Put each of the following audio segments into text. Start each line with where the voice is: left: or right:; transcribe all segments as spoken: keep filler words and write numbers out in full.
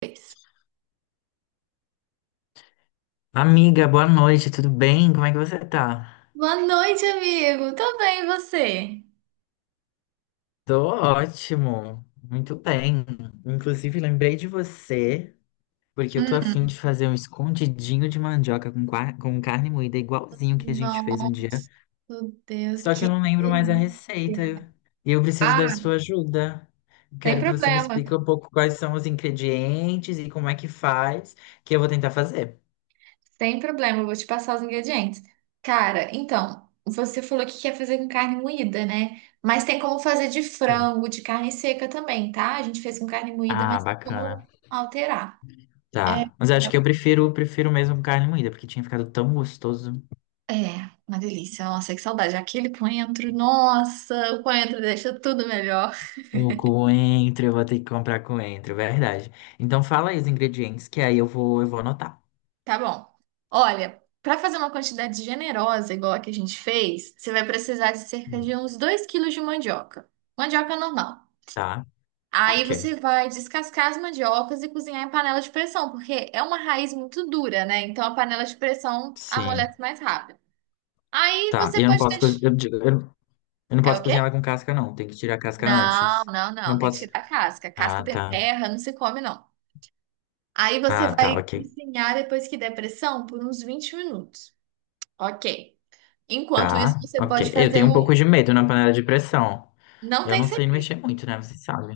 right: Fez?
left: Amiga, boa noite, tudo bem? Como é que você tá?
right: Boa noite, amigo. Tô bem, e você?
left: Tô ótimo, muito bem. Inclusive, lembrei de você, porque eu tô afim de
right: Hum.
left: fazer um escondidinho de mandioca com, qua- com carne moída, igualzinho que a gente fez um
right: Nossa,
left: dia.
right: Deus,
left: Só que eu
right: que
left: não lembro mais a
right: delícia.
left: receita eu- e eu preciso da
right: ah,
left: sua ajuda.
right: sem
left: Quero que você me
right: problema.
left: explique um pouco quais são os ingredientes e como é que faz, que eu vou tentar fazer.
right: Sem problema, eu vou te passar os ingredientes. Cara, então, você falou que quer fazer com carne moída, né? Mas tem como fazer de
left: Sim.
right: frango, de carne seca também, tá? A gente fez com carne moída,
left: Ah,
right: mas tem
left: bacana.
right: como alterar. É,
left: Tá. Mas acho que eu prefiro, prefiro mesmo carne moída, porque tinha ficado tão gostoso.
right: é, uma delícia. Nossa, que saudade. Aquele coentro, nossa, o coentro deixa tudo melhor.
left: O coentro, eu vou ter que comprar coentro, verdade. Então fala aí os ingredientes que aí eu vou, eu vou anotar.
right: Tá bom. Olha, para fazer uma quantidade generosa, igual a que a gente fez, você vai precisar de cerca de uns dois quilos de mandioca. Mandioca normal.
left: Tá?
right: Aí
left: Ok.
right: você vai descascar as mandiocas e cozinhar em panela de pressão, porque é uma raiz muito dura, né? Então a panela de pressão
left: Sim.
right: amolece mais rápido. Aí
left: Tá.
right: você
left: E Eu não
right: pode
left: posso
right: deixar.
left: cozinhar, eu, eu- eu não
right: É o
left: posso
right: quê?
left: cozinhar ela com casca, não. Tem que tirar a casca
right: Não,
left: antes.
right: não,
left: Não
right: não. Tem que
left: posso.
right: tirar a casca. Casca
left: Ah,
right: tem
left: tá.
right: terra, não se come, não. Aí você
left: Ah, tá,
right: vai
left: ok.
right: cozinhar depois que der pressão por uns vinte minutos. Ok. Enquanto isso,
left: Tá,
right: você
left: ok.
right: pode
left: Eu
right: fazer
left: tenho um pouco
right: o.
left: de medo na panela de pressão.
right: Não
left: Eu
right: tem
left: não sei
right: segredo.
left: mexer muito, né? Você sabe.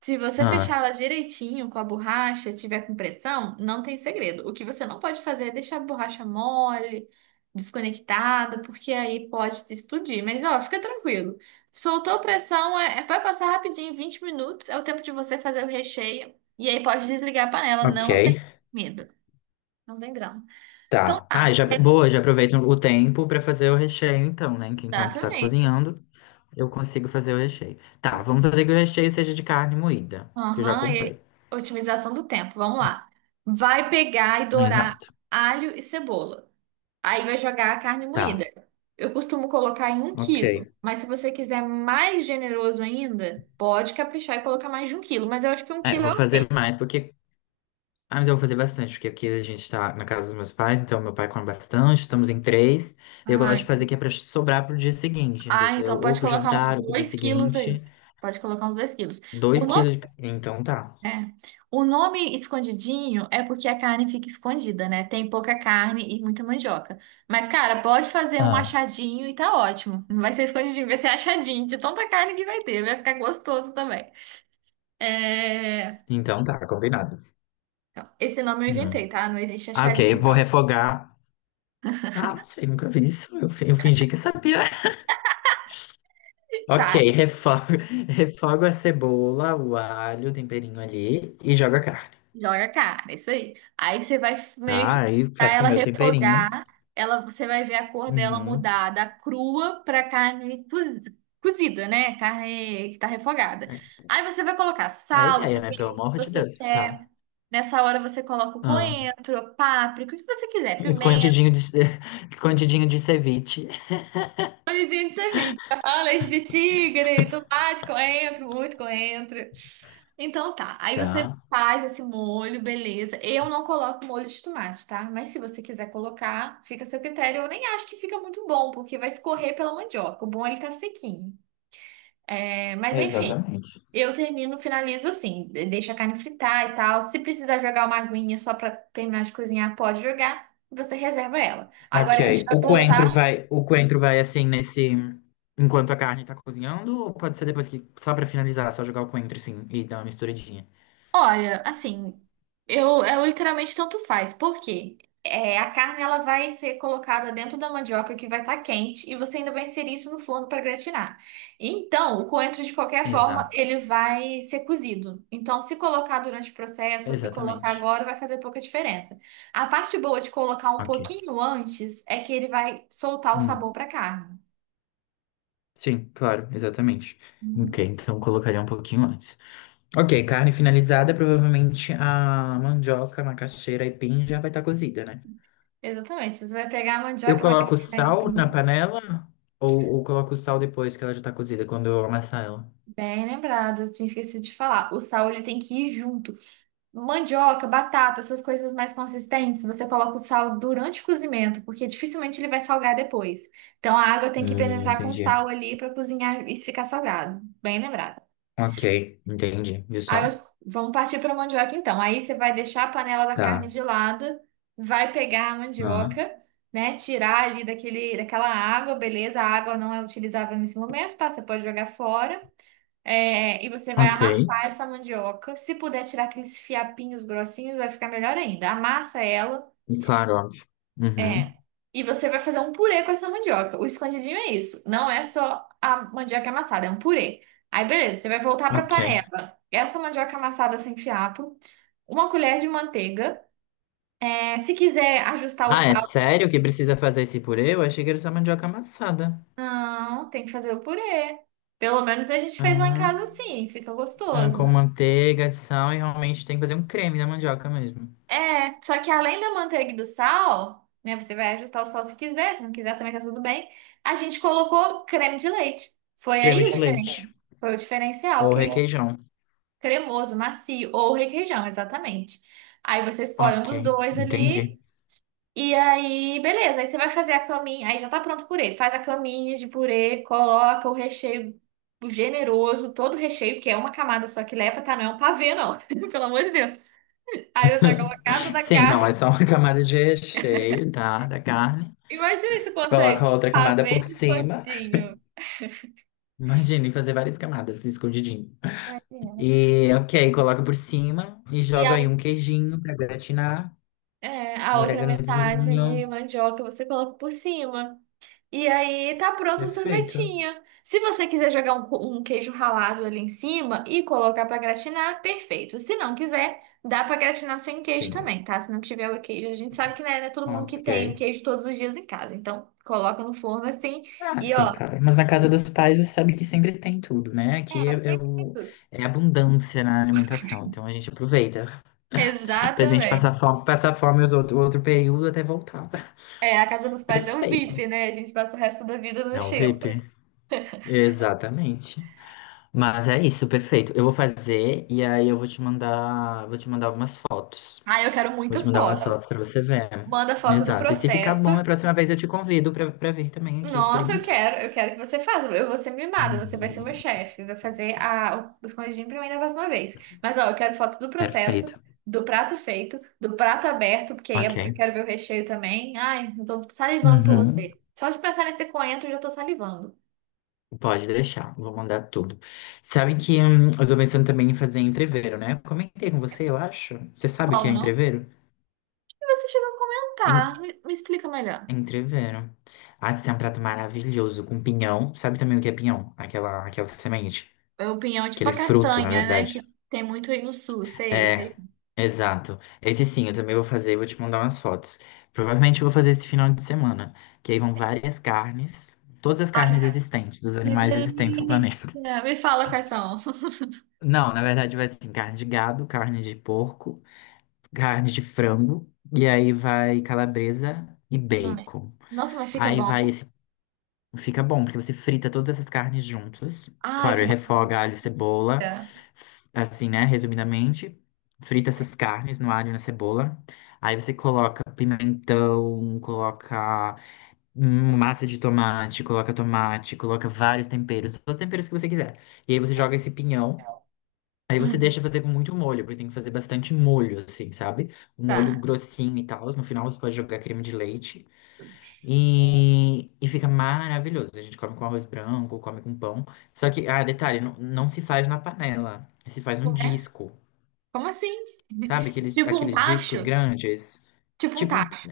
right: Se você fechar
left: Ah,
right: ela direitinho com a borracha, tiver com pressão, não tem segredo. O que você não pode fazer é deixar a borracha mole, desconectada, porque aí pode te explodir. Mas, ó, fica tranquilo. Soltou pressão, é, é- vai passar rapidinho, vinte minutos, é o tempo de você fazer o recheio. E aí pode desligar a panela, não tem
left: ok.
right: medo. Não tem grão. Então
left: Tá. Ah,
right: tá.
left: já, boa, já aproveito o tempo pra fazer o recheio, então, né? Que enquanto tá
right: Exatamente.
left: cozinhando. Eu consigo fazer o recheio. Tá, vamos fazer que o recheio seja de carne moída, que eu já
right: Aham,
left: comprei.
right: e otimização do tempo. Vamos lá. Vai pegar e dourar
left: Exato.
right: alho e cebola. Aí vai jogar a carne moída.
left: Tá,
right: Eu costumo colocar em um
left: ok.
right: quilo, mas se você quiser mais generoso ainda, pode caprichar e colocar mais de um quilo. Mas eu acho que um
left: É,
right: quilo é
left: vou fazer
right: ok.
left: mais, porque. Ah, mas eu vou fazer bastante, porque aqui a gente tá na casa dos meus pais, então meu pai come bastante, estamos em três. Eu gosto
right: Ah,
left: de fazer que é pra sobrar pro dia seguinte,
right: ah,
left: entendeu?
right: então
left: Ou
right: pode
left: pro
right: colocar uns
left: jantar, ou pro dia
right: dois quilos aí.
left: seguinte.
right: Pode colocar uns dois quilos. O
left: Dois
right: nome
left: quilos de. ca- Então tá.
right: é. O nome escondidinho é porque a carne fica escondida, né? Tem pouca carne e muita mandioca. Mas, cara, pode fazer um
left: Ah,
right: achadinho e tá ótimo. Não vai ser escondidinho, vai ser achadinho de tanta carne que vai ter. Vai ficar gostoso também. É,
left: então tá, combinado.
right: então, esse nome eu
left: Hum.
right: inventei, tá? Não existe
left: Ah, ok,
right: achadinho,
left: vou
right: não.
left: refogar. Ah, não sei, nunca vi isso. Eu, fi- eu fingi que sabia. Ok,
right: Tá,
left: refogo, refogo a cebola, o alho, o temperinho ali e joga a carne.
right: joga a cara, isso aí. Aí você vai meio que
left: Tá, aí
right: deixar
left: faço o
right: ela
left: meu temperinho.
right: refogar, ela, você vai ver a cor dela
left: Uhum.
right: mudar da crua para carne cozi- cozida, né? Carne que tá refogada.
left: É
right: Aí você vai colocar
left: é a
right: sal, os
left: ideia, né? Pelo
right: temperos que
left: amor de
right: você
left: Deus.
right: quer.
left: Tá.
right: Nessa hora você coloca o
left: Ah,
right: coentro, páprica, o que você quiser.
left: escondidinho de, escondidinho de ceviche.
right: Hoje a gente se vira. Fala leite de tigre, tomate, coentro, muito coentro. Então tá, aí você
left: Tá.
right: faz esse molho, beleza. Eu não coloco molho de tomate, tá? Mas se você quiser colocar, fica a seu critério. Eu nem acho que fica muito bom, porque vai escorrer pela mandioca. O bom é ele tá sequinho. É, mas enfim,
left: Exatamente.
right: eu termino, finalizo assim, de- deixo a carne fritar e tal. Se precisar jogar uma aguinha só pra terminar de cozinhar, pode jogar. Você reserva ela.
left: Ok,
right: Agora a gente vai
left: o coentro
right: voltar.
left: vai, o coentro vai assim nesse, enquanto a carne tá cozinhando, ou pode ser depois que, só pra finalizar, só jogar o coentro assim e dar uma misturadinha.
right: Olha, assim, eu, eu literalmente tanto faz, porque é, a carne ela vai ser colocada dentro da mandioca que vai estar quente e você ainda vai inserir isso no forno para gratinar. Então, o coentro de qualquer forma
left: Exato.
right: ele vai ser cozido. Então, se colocar durante o processo ou se colocar
left: Exatamente.
right: agora vai fazer pouca diferença. A parte boa de colocar um
left: Ok.
right: pouquinho antes é que ele vai soltar o
left: Hum.
right: sabor para a carne.
left: Sim, claro, exatamente. Ok,
right: Uhum.
left: então colocaria um pouquinho antes. Ok, carne finalizada, provavelmente a mandioca, a macaxeira e pin já vai estar cozida, né?
right: Exatamente. Você vai pegar a
left: Eu
right: mandioca e uma
left: coloco
right: casquinha.
left: sal na panela ou, ou coloco sal depois que ela já tá cozida, quando eu amassar ela?
right: Bem lembrado, eu tinha esquecido de falar. O sal ele tem que ir junto. Mandioca, batata, essas coisas mais consistentes, você coloca o sal durante o cozimento, porque dificilmente ele vai salgar depois. Então a água tem que
left: Hum,
right: penetrar com
left: entendi.
right: sal ali para cozinhar e ficar salgado. Bem lembrado.
left: Ok, entendi. Viu
right: Aí
left: só?
right: eu- vamos partir para a mandioca então. Aí você vai deixar a panela da carne
left: Tá.
right: de lado, vai pegar a
left: Ah,
right: mandioca, né? Tirar ali daquele, daquela água, beleza? A água não é utilizável nesse momento, tá? Você pode jogar fora. É, e você vai
left: ok,
right: amassar essa mandioca. Se puder tirar aqueles fiapinhos grossinhos, vai ficar melhor ainda. Amassa ela.
left: claro, óbvio.
right: É.
left: Uhum.
right: E você vai fazer um purê com essa mandioca. O escondidinho é isso. Não é só a mandioca amassada, é um purê. Aí, beleza, você vai voltar para a
left: Ok.
right: panela. Essa mandioca amassada sem fiapo. Uma colher de manteiga. É, se quiser ajustar o
left: Ah, é
right: sal,
left: sério que precisa fazer esse purê? Eu achei que era só mandioca amassada.
right: não, tem que fazer o purê. Pelo menos a gente fez lá em
left: Ah.
right: casa assim, fica
left: Ah,
right: gostoso.
left: com manteiga, sal e realmente tem que fazer um creme da mandioca mesmo.
right: É, só que além da manteiga e do sal, né? Você vai ajustar o sal se quiser, se não quiser também tá tudo bem. A gente colocou creme de leite. Foi
left: Creme
right: aí o
left: de
right: diferencial.
left: leite
right: Foi o diferencial,
left: ou
right: aquele
left: requeijão.
right: cremoso, macio, ou requeijão, exatamente. Aí você escolhe um
left: Ok,
right: dos dois
left: entendi.
right: ali, e aí, beleza. Aí você vai fazer a caminha, aí já tá pronto o purê. Faz a caminha de purê, coloca o recheio generoso, todo o recheio, que é uma camada só que leva, tá? Não é um pavê, não. Pelo amor de Deus. Aí você coloca cada da
left: Sim, não, é
right: carne.
left: só uma camada de recheio, tá? Da carne.
right: Imagina se consegue
left: Coloca outra camada
right: pavê
left: por
right: de
left: cima.
right: escondidinho.
left: Imagina, e fazer várias camadas escondidinho.
right: Imagina.
left: E, ok, coloca por cima e
right: E
left: joga
right: a,
left: aí um queijinho pra gratinar.
right: é, a
left: Um
right: outra metade
left: oreganozinho.
right: de mandioca você coloca por cima. E aí tá pronto o
left: Perfeito.
right: sorvetinho. Se você quiser jogar um, um queijo ralado ali em cima e colocar pra gratinar, perfeito. Se não quiser, dá pra gratinar sem queijo
left: Sim.
right: também, tá? Se não tiver o queijo, a gente sabe que não é, não é todo mundo que
left: Ok.
right: tem o queijo todos os dias em casa. Então, coloca no forno assim
left: Ah,
right: e
left: sim,
right: ó.
left: cara. Mas na casa dos pais você sabe que sempre tem tudo, né? Aqui
right: É,
left: é, é,
right: sempre
left: o-
right: tudo.
left: é abundância na alimentação. Então a gente aproveita pra gente passar
right: Exatamente.
left: fome, passar fome os outro, o outro período até voltar.
right: É, a casa dos pais é o
left: Perfeito.
right: VIP, né? A gente passa o resto da vida na
left: Não,
right: xepa.
left: V I P. Exatamente. Mas é isso, perfeito. Eu vou fazer e aí eu vou te mandar, vou te mandar algumas fotos.
right: Ah, eu quero
left: Vou te
right: muitas
left: mandar umas
right: fotos.
left: fotos pra você ver.
right: Manda foto do
left: Exato. E se ficar
right: processo.
left: bom, na próxima vez eu te convido pra, pra vir também aqui
right: Nossa, eu
left: experimentar.
right: quero, eu quero que você faça. Eu vou ser mimada, você vai ser meu
left: Uhum.
right: chefe. Vai fazer a, o escondidinho pra mim da próxima vez. Mas, ó, eu quero foto do processo,
left: Perfeito.
right: do prato feito, do prato aberto, porque aí eu
left: Ok.
right: quero ver o recheio também. Ai, eu tô salivando por
left: Uhum.
right: você. Só de pensar nesse coentro, eu já tô salivando.
left: Pode deixar, vou mandar tudo. Sabe que hum, eu tô pensando também em fazer entreveiro, né? Eu Comentei com você, eu acho. Você sabe o que é
right: Como?
left: entreveiro?
right: E você chegou a comentar.
left: En-
right: Me, me explica melhor.
left: Entreveiro. Ah, esse é um prato maravilhoso com pinhão. Sabe também o que é pinhão? Aquela, aquela semente,
right: É o pinhão tipo
left: aquele
right: a
left: fruto, na
right: castanha, né?
left: verdade.
right: Que tem muito aí no sul, sei, sei.
left: É, exato. Esse sim, eu também vou fazer, vou te mandar umas fotos. Provavelmente eu vou fazer esse final de semana, que aí vão várias carnes, todas as
right: Ai,
left: carnes existentes, dos
right: que
left: animais existentes no planeta.
right: delícia! Me fala quais são.
left: Não, na verdade vai ser assim, carne de gado, carne de porco, carne de frango, e aí vai calabresa e
right: Ai,
left: bacon.
right: nossa, mas fica
left: Aí vai
right: bom.
left: esse. Fica bom, porque você frita todas essas carnes juntas.
right: Ai, que
left: Claro, refoga alho, cebola,
right: delícia.
left: f- assim, né? Resumidamente, frita essas carnes no alho e na cebola. Aí você coloca pimentão, coloca hum, massa de tomate, coloca tomate, coloca vários temperos, todos os temperos que você quiser. E aí você joga esse pinhão. Aí você
right: Hum,
left: deixa fazer com muito molho, porque tem que fazer bastante molho, assim, sabe? Um molho
right: tá.
left: grossinho e tal. No final você pode jogar creme de leite e, e fica maravilhoso. A gente come com arroz branco, come com pão. Só que, ah, detalhe, não, não se faz na panela. Se faz um
right: Ué?
left: disco,
right: Como assim?
left: sabe? Aqueles,
right: Tipo um
left: aqueles discos
right: tacho?
left: grandes.
right: Tipo um
left: Tipo um.
right: tacho.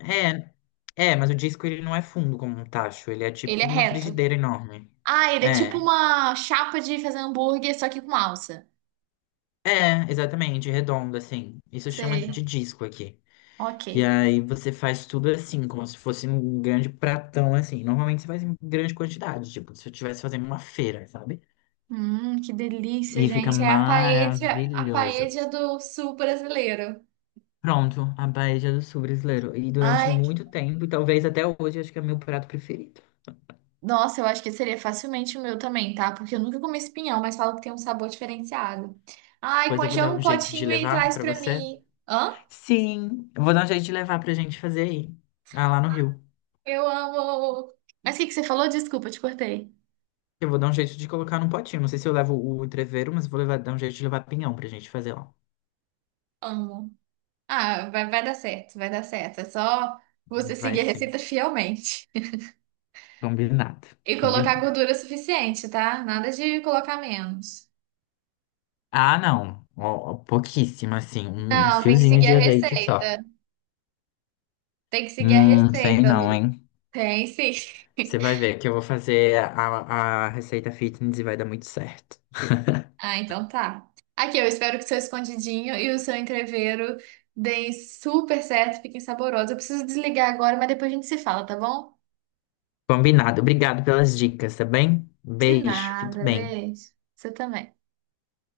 left: É, é, mas o disco ele não é fundo como um tacho, ele é
right: Ele é
left: tipo uma
right: reto.
left: frigideira enorme.
right: Ah, ele é tipo
left: É,
right: uma chapa de fazer hambúrguer, só que com alça.
left: é, exatamente, redondo, assim. Isso chama
right: Sei.
left: de disco aqui.
right: Ok.
left: E aí você faz tudo assim, como se fosse um grande pratão assim. Normalmente você faz em grande quantidade, tipo, se eu estivesse fazendo uma feira, sabe?
right: Hum, que delícia,
left: E fica
right: gente. É a paella, a
left: maravilhoso.
right: paella do sul brasileiro.
left: Pronto, a paella do sul brasileiro. E durante
right: Ai,
left: muito tempo, e talvez até hoje, acho que é meu prato preferido.
right: nossa, eu acho que seria facilmente o meu também, tá? Porque eu nunca comi espinhão, mas falo que tem um sabor diferenciado. Ai,
left: Pois eu vou
right: congela
left: dar
right: um
left: um jeito de
right: potinho e
left: levar
right: traz
left: pra
right: pra
left: você.
right: mim. Hã?
left: Sim, eu vou dar um jeito de levar pra gente fazer aí. Ah, lá no Rio.
right: Eu amo. Mas o que que você falou? Desculpa, eu te cortei.
left: Eu vou dar um jeito de colocar num potinho. Não sei se eu levo o treveiro, mas eu vou levar, dar um jeito de levar pinhão pra gente fazer lá.
right: Amo. Ah, vai, vai dar certo, vai dar certo. É só você
left: Vai
right: seguir a
left: sim.
right: receita fielmente.
left: Combinado.
right: E colocar
left: Combinado.
right: gordura suficiente, tá? Nada de colocar menos.
left: Ah, não. Ó, ó, pouquíssimo, assim. Um um
right: Não, tem que
left: fiozinho
right: seguir
left: de
right: a
left: azeite só.
right: receita. Tem que seguir a
left: Hum, sei
right: receita,
left: não,
right: Lu.
left: hein?
right: Tem sim.
left: Você vai ver que eu vou fazer a, a receita fitness e vai dar muito certo.
right: Ah, então tá. Aqui, eu espero que o seu escondidinho e o seu entrevero deem super certo, fiquem saborosos. Eu preciso desligar agora, mas depois a gente se fala, tá bom?
left: Combinado. Obrigado pelas dicas, tá bem?
right: De
left: Beijo. Fique
right: nada,
left: bem.
right: beijo. Você também.